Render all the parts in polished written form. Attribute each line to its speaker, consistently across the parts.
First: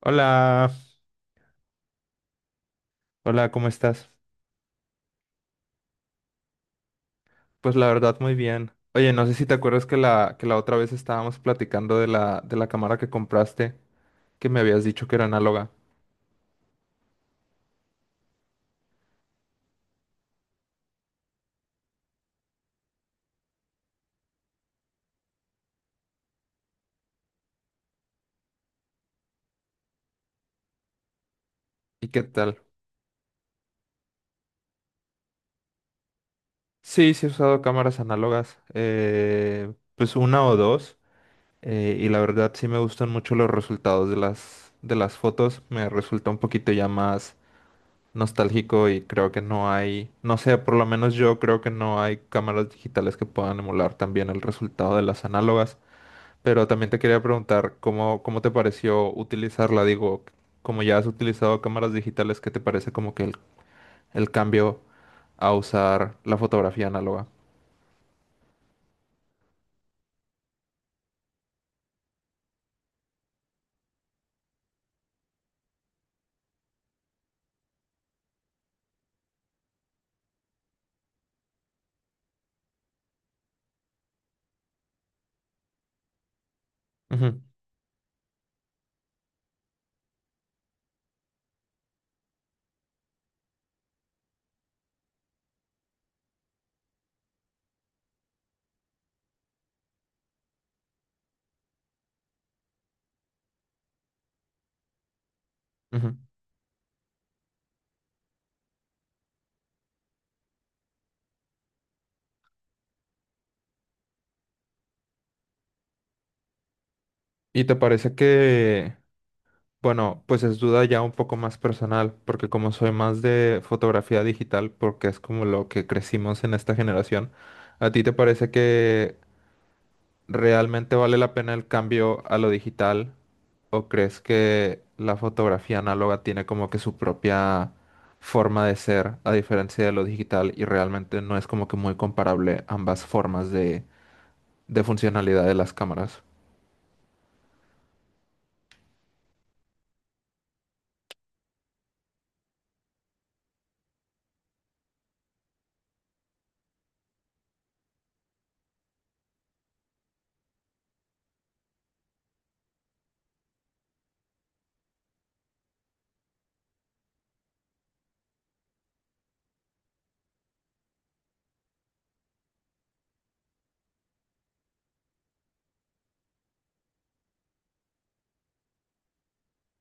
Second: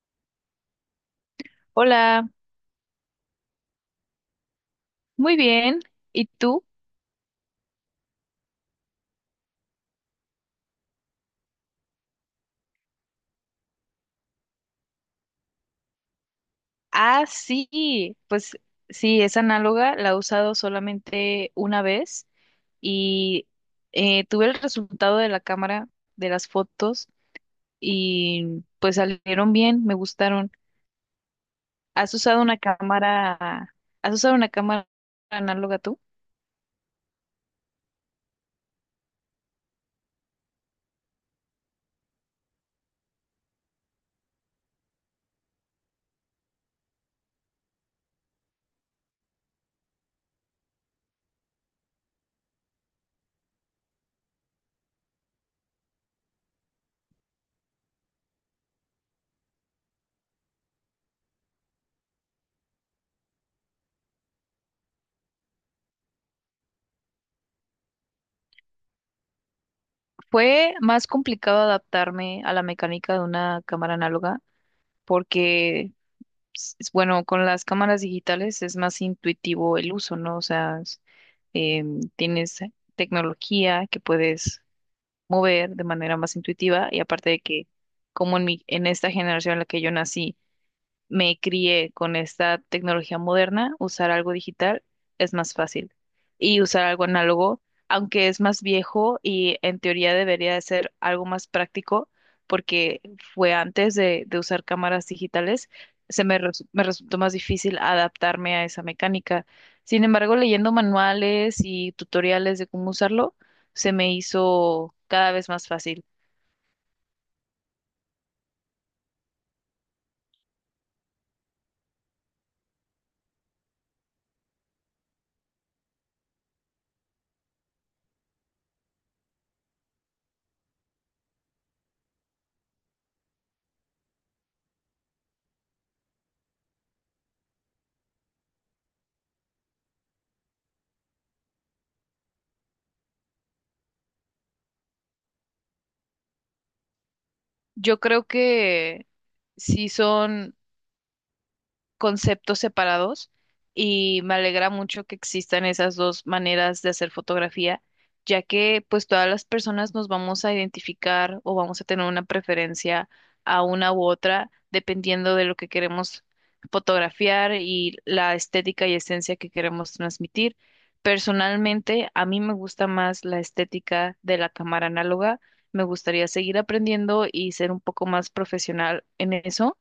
Speaker 1: Hola,
Speaker 2: Hola,
Speaker 1: hola, ¿cómo estás?
Speaker 2: muy bien. ¿Y tú?
Speaker 1: Pues la verdad, muy bien. Oye, no sé si te acuerdas que que la otra vez estábamos platicando de la cámara que compraste, que me habías dicho que era análoga.
Speaker 2: Ah, sí, pues sí, es análoga, la he usado solamente una vez y tuve el resultado de la cámara, de las fotos y pues salieron bien, me gustaron.
Speaker 1: ¿Y
Speaker 2: ¿Has
Speaker 1: qué
Speaker 2: usado una
Speaker 1: tal?
Speaker 2: cámara, has usado una cámara análoga tú?
Speaker 1: Sí, he usado cámaras análogas, pues una o dos, y la verdad sí me gustan mucho los resultados de las fotos. Me resulta un poquito ya más nostálgico y creo que no hay, no sé, por lo menos yo creo que no hay cámaras digitales que puedan emular también el resultado de las análogas. Pero también te quería preguntar cómo, cómo te pareció utilizarla. Digo, como ya has utilizado cámaras digitales, ¿qué te parece como que el cambio a usar la fotografía análoga?
Speaker 2: Fue más complicado adaptarme a la mecánica de una cámara análoga porque Bueno, con las cámaras digitales es más intuitivo el uso, ¿no? O sea, tienes tecnología que puedes mover de manera más intuitiva y aparte de
Speaker 1: Ujú,
Speaker 2: que, como en mi, en esta generación en la que yo nací, me crié con esta tecnología moderna, usar algo digital es más fácil. Y usar algo análogo, aunque es más viejo y en teoría debería de ser algo más práctico, porque fue antes de usar cámaras digitales,
Speaker 1: ujú.
Speaker 2: me resultó más difícil adaptarme a esa mecánica. Sin embargo, leyendo manuales y tutoriales de cómo usarlo, se me hizo cada vez más fácil.
Speaker 1: Y te parece que, bueno, pues es duda ya un poco más personal, porque como soy más de fotografía digital, porque es como lo que crecimos en esta generación, ¿a ti te parece que ¿realmente vale la pena el cambio a lo digital? ¿O crees que la fotografía análoga tiene como que su propia forma de ser, a diferencia de lo digital, y realmente no es como que muy comparable ambas formas de funcionalidad de las cámaras?
Speaker 2: Yo creo que sí son conceptos separados y me alegra mucho que existan esas dos maneras de hacer fotografía, ya que pues todas las personas nos vamos a identificar o vamos a tener una preferencia a una u otra dependiendo de lo que queremos fotografiar y la estética y esencia que queremos transmitir. Personalmente, a mí me gusta más la estética de la cámara análoga. Me gustaría seguir aprendiendo y ser un poco más profesional en eso,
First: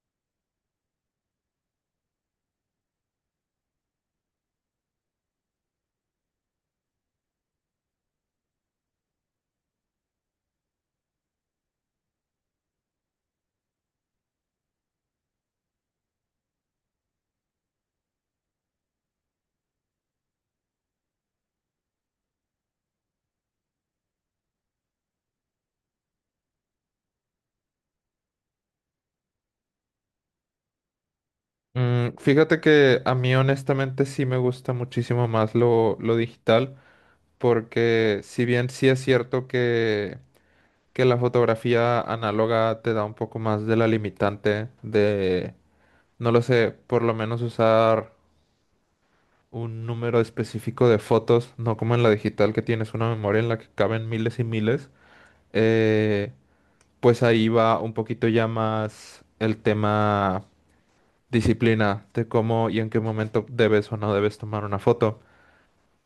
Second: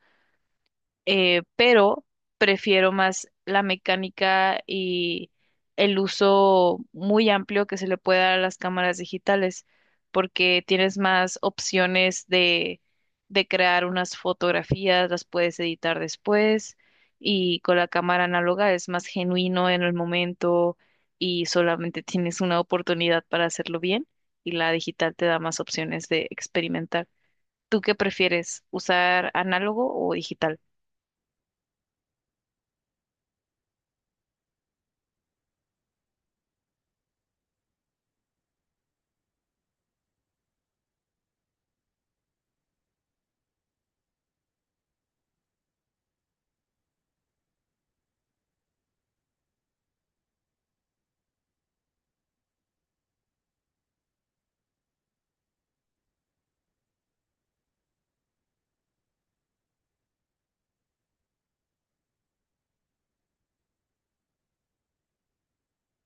Speaker 2: pero prefiero más la mecánica y el uso muy amplio que se le puede dar a las cámaras digitales, porque tienes más opciones de crear unas fotografías, las puedes editar después, y con la cámara análoga es más genuino en el momento y solamente tienes una oportunidad para hacerlo bien, y la digital te da más opciones de experimentar. ¿Tú qué prefieres, usar análogo o digital?
Speaker 1: Mm, fíjate que a mí honestamente sí me gusta muchísimo más lo digital, porque si bien sí es cierto que la fotografía análoga te da un poco más de la limitante de no lo sé, por lo menos usar un número específico de fotos, no como en la digital que tienes una memoria en la que caben miles y miles. Eh, pues ahí va un poquito ya más el tema disciplina de cómo y en qué momento debes o no debes tomar una foto.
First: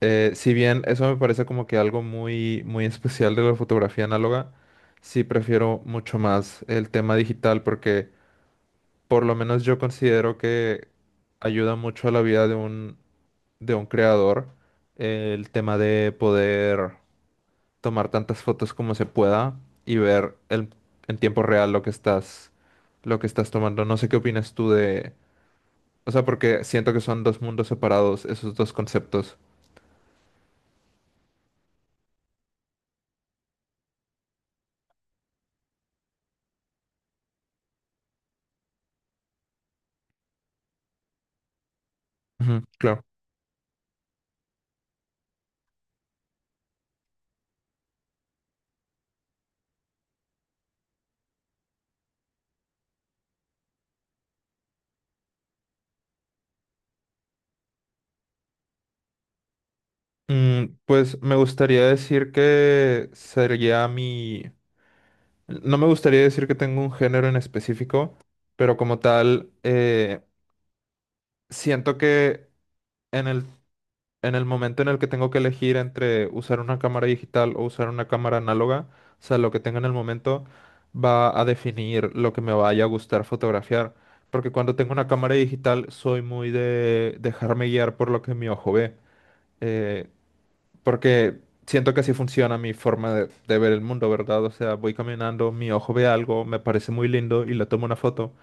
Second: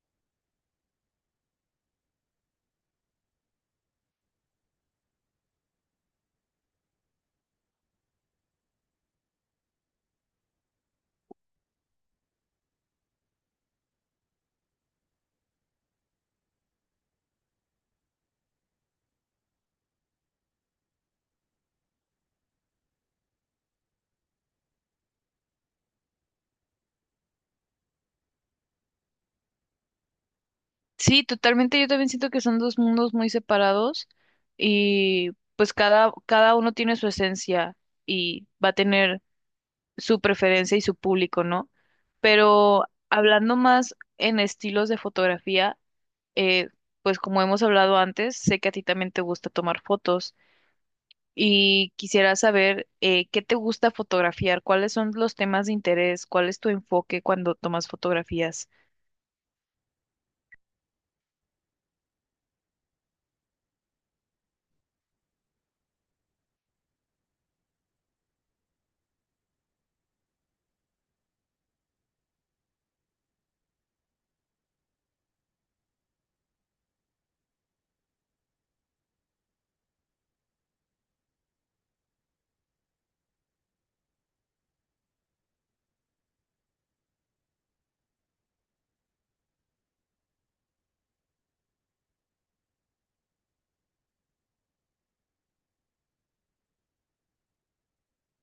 Speaker 1: Si bien eso me parece como que algo muy, muy especial de la fotografía análoga, sí prefiero mucho más el tema digital porque por lo menos yo considero que ayuda mucho a la vida de un creador el tema de poder tomar tantas fotos como se pueda y ver el- en tiempo real lo que estás tomando. No sé qué opinas tú de... O sea, porque siento que son dos mundos separados, esos dos conceptos.
Speaker 2: Sí, totalmente. Yo también siento que son dos mundos muy separados y pues cada uno tiene su esencia y va a tener su preferencia y su público, ¿no?
Speaker 1: Ujú,
Speaker 2: Pero
Speaker 1: claro.
Speaker 2: hablando más en estilos de fotografía, eh, pues como hemos hablado antes, sé que a ti también te gusta tomar fotos y quisiera saber qué te gusta fotografiar, cuáles son los temas de interés, cuál es tu enfoque cuando tomas fotografías.
Speaker 1: Mm, pues me gustaría decir que sería mi... No me gustaría decir que tengo un género en específico, pero como tal, siento que en el en el momento en el que tengo que elegir entre usar una cámara digital o usar una cámara análoga, o sea, lo que tenga en el momento va a definir lo que me vaya a gustar fotografiar. Porque cuando tengo una cámara digital soy muy de dejarme guiar por lo que mi ojo ve. eh, Porque siento que así funciona mi forma de ver el mundo, ¿verdad? O sea, voy caminando, mi ojo ve algo, me parece muy lindo y le tomo una foto.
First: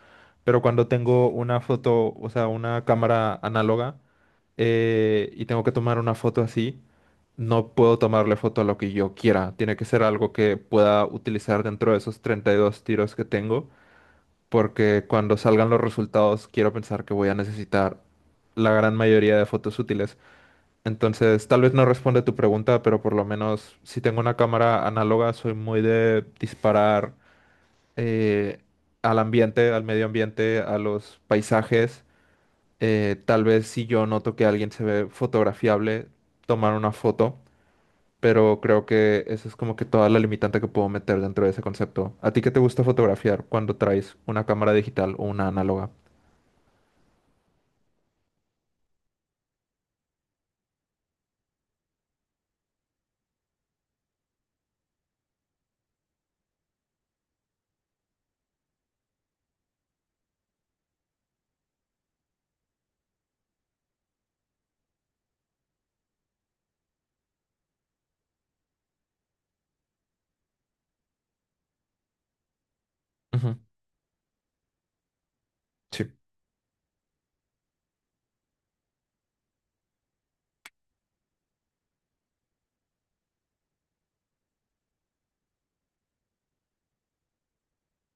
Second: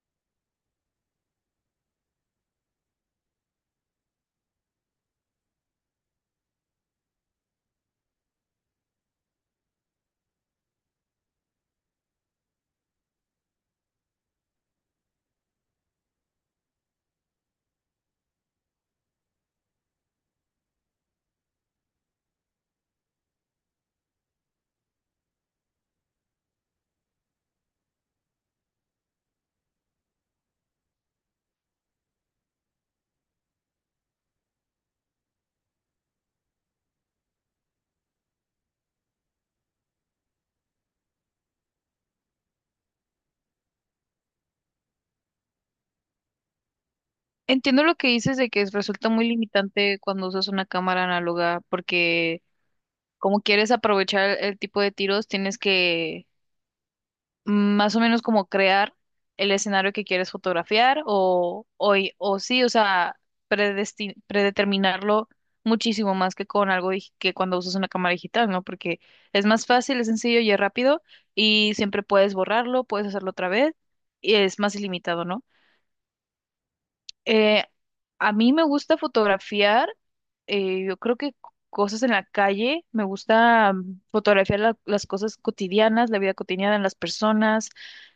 Speaker 1: Pero cuando tengo una foto, o sea, una cámara análoga, y tengo que tomar una foto así, no puedo tomarle foto a lo que yo quiera. Tiene que ser algo que pueda utilizar dentro de esos 32 tiros que tengo, porque cuando salgan los resultados quiero pensar que voy a necesitar la gran mayoría de fotos útiles. Entonces, tal vez no responde tu pregunta, pero por lo menos si tengo una cámara análoga, soy muy de disparar eh, al ambiente, al medio ambiente, a los paisajes tal vez si yo noto que alguien se ve fotografiable, tomar una foto, pero creo que esa es como que toda la limitante que puedo meter dentro de ese concepto. ¿A ti qué te gusta fotografiar cuando traes una cámara digital o una análoga?
Speaker 2: Entiendo lo que dices de que resulta muy limitante cuando usas una cámara análoga, porque como quieres aprovechar el tipo de tiros, tienes que más o menos como crear el escenario que quieres fotografiar o, y- o sí, o sea, predeterminarlo muchísimo más que con que cuando usas una cámara digital, ¿no? Porque es más fácil, es sencillo y es rápido y siempre puedes borrarlo, puedes hacerlo otra
Speaker 1: Ujú,
Speaker 2: vez y es más ilimitado, ¿no?
Speaker 1: sí.
Speaker 2: Eh, a mí me gusta fotografiar, yo creo que cosas en la calle, me gusta fotografiar las cosas cotidianas, la vida cotidiana de las personas,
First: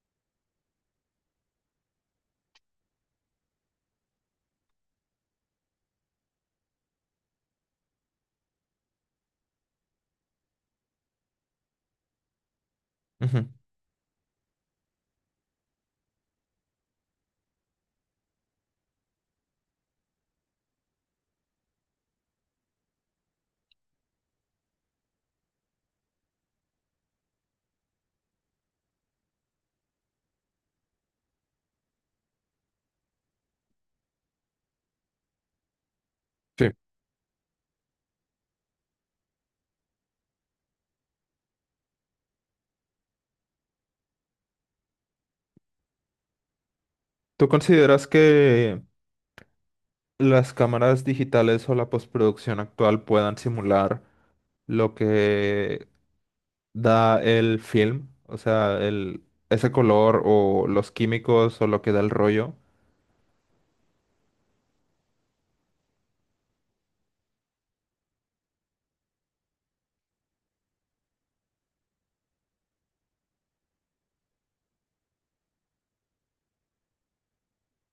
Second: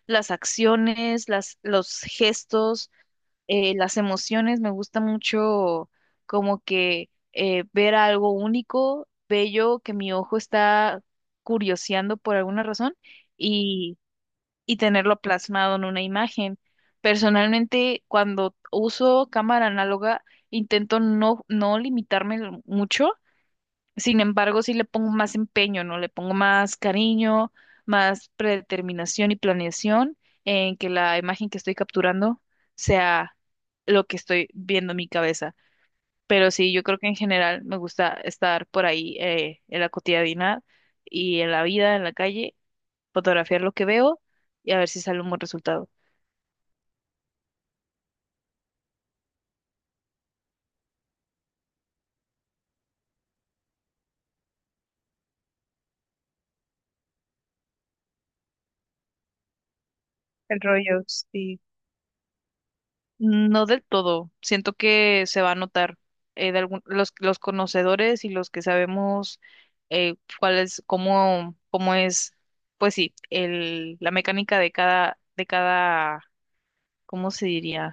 Speaker 2: las acciones, los gestos, las emociones, me gusta mucho como que ver algo único, bello, que mi ojo está curioseando por alguna razón
Speaker 1: Ujú,
Speaker 2: y tenerlo plasmado en una imagen. Personalmente, cuando uso cámara análoga, intento no limitarme mucho, sin embargo, sí le pongo más empeño, ¿no? Le pongo más cariño, más predeterminación y planeación en que la imagen que estoy capturando sea lo que estoy viendo en mi cabeza. Pero
Speaker 1: sí.
Speaker 2: sí, yo creo que en general me gusta estar por ahí en la cotidianidad y en la vida, en la calle, fotografiar lo que veo y a ver si sale un buen resultado.
Speaker 1: ¿Tú consideras que las cámaras digitales o la postproducción actual puedan simular lo que da el film? O sea, el, ese color
Speaker 2: El
Speaker 1: o los
Speaker 2: rollo, sí.
Speaker 1: químicos o lo que da el rollo.
Speaker 2: No del todo. Siento que se va a notar los conocedores y los que sabemos cuál es, cómo, cómo es, pues sí, el, la mecánica de cada, ¿cómo se diría?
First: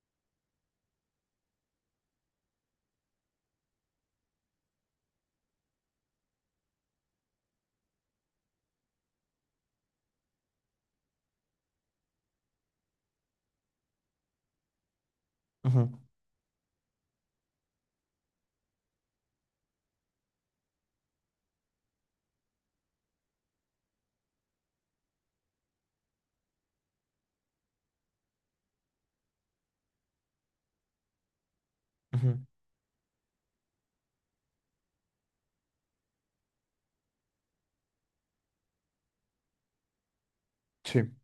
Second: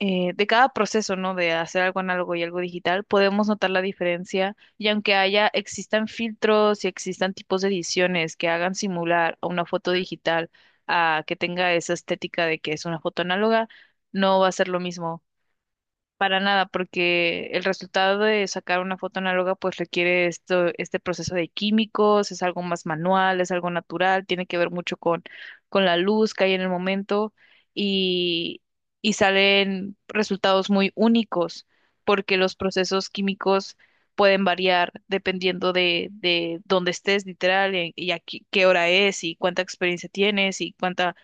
Speaker 2: De cada proceso, ¿no? De hacer algo análogo y algo digital, podemos notar la diferencia y aunque haya, existan filtros y existan tipos de ediciones que hagan simular a una foto digital a que tenga esa estética de que es una foto análoga, no va a ser lo mismo.
Speaker 1: Ujú,
Speaker 2: Para nada, porque el resultado de sacar una foto análoga pues requiere esto, este proceso de químicos, es algo más manual, es algo natural, tiene que ver mucho con la luz que hay en el momento y, y salen resultados muy únicos porque
Speaker 1: ujú.
Speaker 2: los procesos químicos pueden variar dependiendo de dónde estés literal y a qué qué hora es y cuánta experiencia tienes y
Speaker 1: Sí.
Speaker 2: cuánta,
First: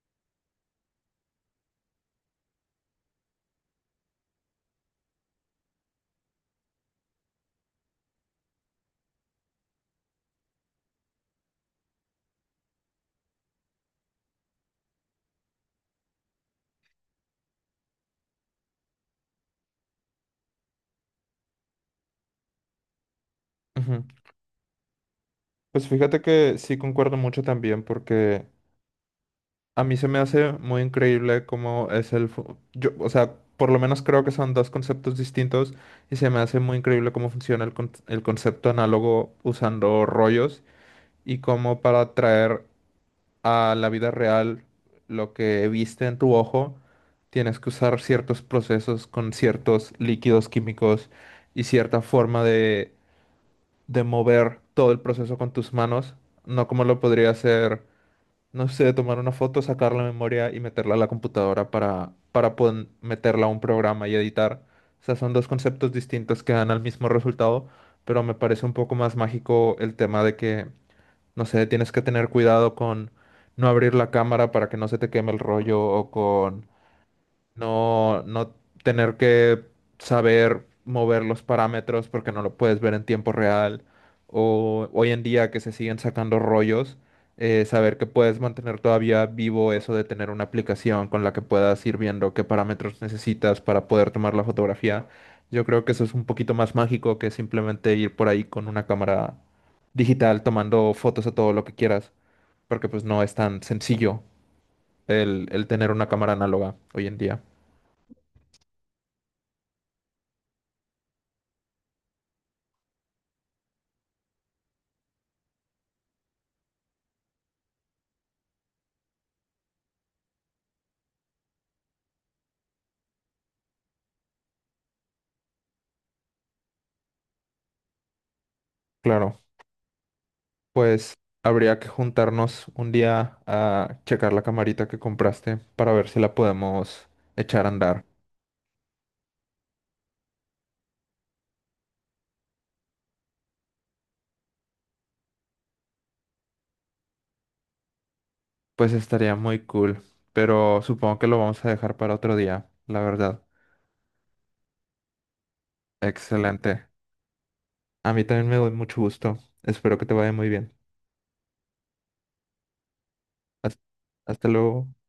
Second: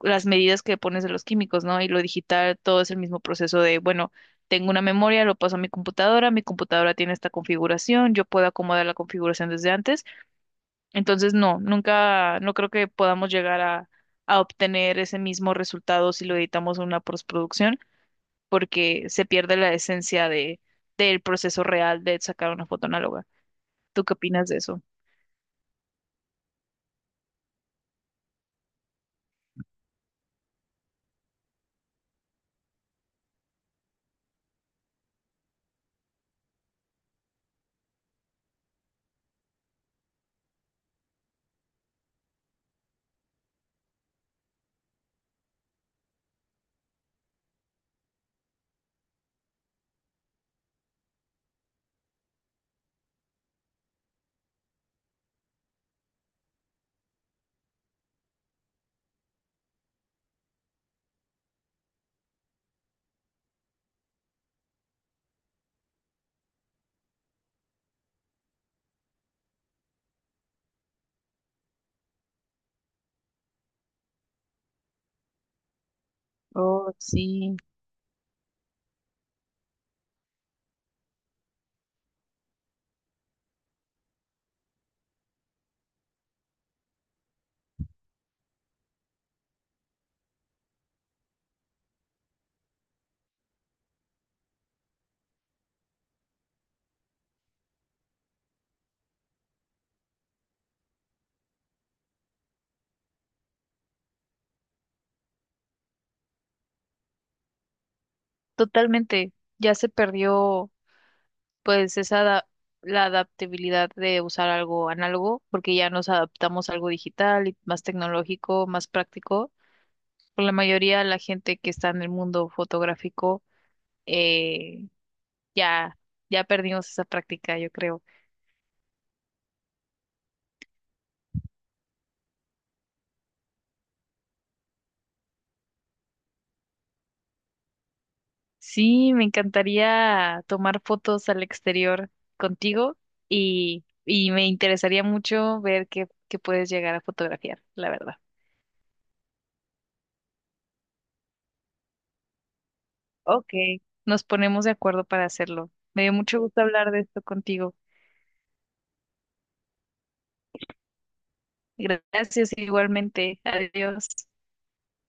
Speaker 2: las medidas que pones de los químicos, ¿no? Y lo digital, todo es el mismo proceso de, bueno, tengo una memoria, lo paso a mi computadora tiene esta configuración, yo puedo acomodar la configuración desde antes. Entonces, no, nunca, no creo que podamos llegar a obtener ese mismo resultado si lo editamos en una postproducción, porque se pierde la esencia de, del proceso real de sacar una foto análoga.
Speaker 1: Ujú.
Speaker 2: ¿Tú qué opinas de eso?
Speaker 1: Pues fíjate que sí concuerdo mucho también porque a mí se me hace muy increíble cómo es el... fu- Yo, o sea, por lo menos creo que son dos conceptos distintos y se me hace muy increíble cómo funciona el, con- el concepto análogo usando rollos y cómo para traer a la vida real lo que viste en tu ojo tienes que usar ciertos procesos con ciertos líquidos químicos y cierta forma de mover todo el proceso con tus manos, no como lo podría hacer, no sé, tomar una foto, sacar la memoria y meterla a la computadora para poder meterla a un programa y editar. O sea, son dos conceptos distintos que dan al mismo resultado, pero me parece un poco más mágico el tema de que, no sé, tienes que tener cuidado con no abrir la cámara para que no se te queme el rollo o con
Speaker 2: Oh, sí,
Speaker 1: no, no tener que saber mover los parámetros porque no lo puedes ver en tiempo real. O hoy en día que se siguen sacando rollos, saber que puedes mantener todavía vivo eso de tener una aplicación con la que puedas ir viendo qué parámetros necesitas para poder tomar la fotografía. Yo creo que eso es un poquito más mágico que simplemente ir por ahí con una cámara digital tomando fotos a todo lo que quieras, porque pues no es tan sencillo el tener una cámara análoga hoy en día.
Speaker 2: totalmente. Ya se perdió pues esa la adaptabilidad de usar algo análogo, porque ya nos adaptamos a algo digital y más tecnológico, más práctico. Por la mayoría de la gente que está en el mundo fotográfico, eh, ya, ya perdimos esa práctica, yo creo.
Speaker 1: Claro. Pues habría que juntarnos un día a checar la camarita que compraste para ver si la podemos echar a andar.
Speaker 2: Sí, me encantaría tomar fotos al exterior contigo y me interesaría mucho ver qué, qué puedes llegar a fotografiar, la verdad.
Speaker 1: Pues estaría muy cool, pero supongo que lo vamos a dejar para otro día, la verdad.
Speaker 2: Ok, nos ponemos de acuerdo para hacerlo. Me dio mucho gusto
Speaker 1: Excelente.
Speaker 2: hablar de esto contigo.
Speaker 1: A mí también me doy mucho gusto. Espero que te vaya muy bien.
Speaker 2: Gracias igualmente.
Speaker 1: Hasta
Speaker 2: Adiós.
Speaker 1: hasta luego.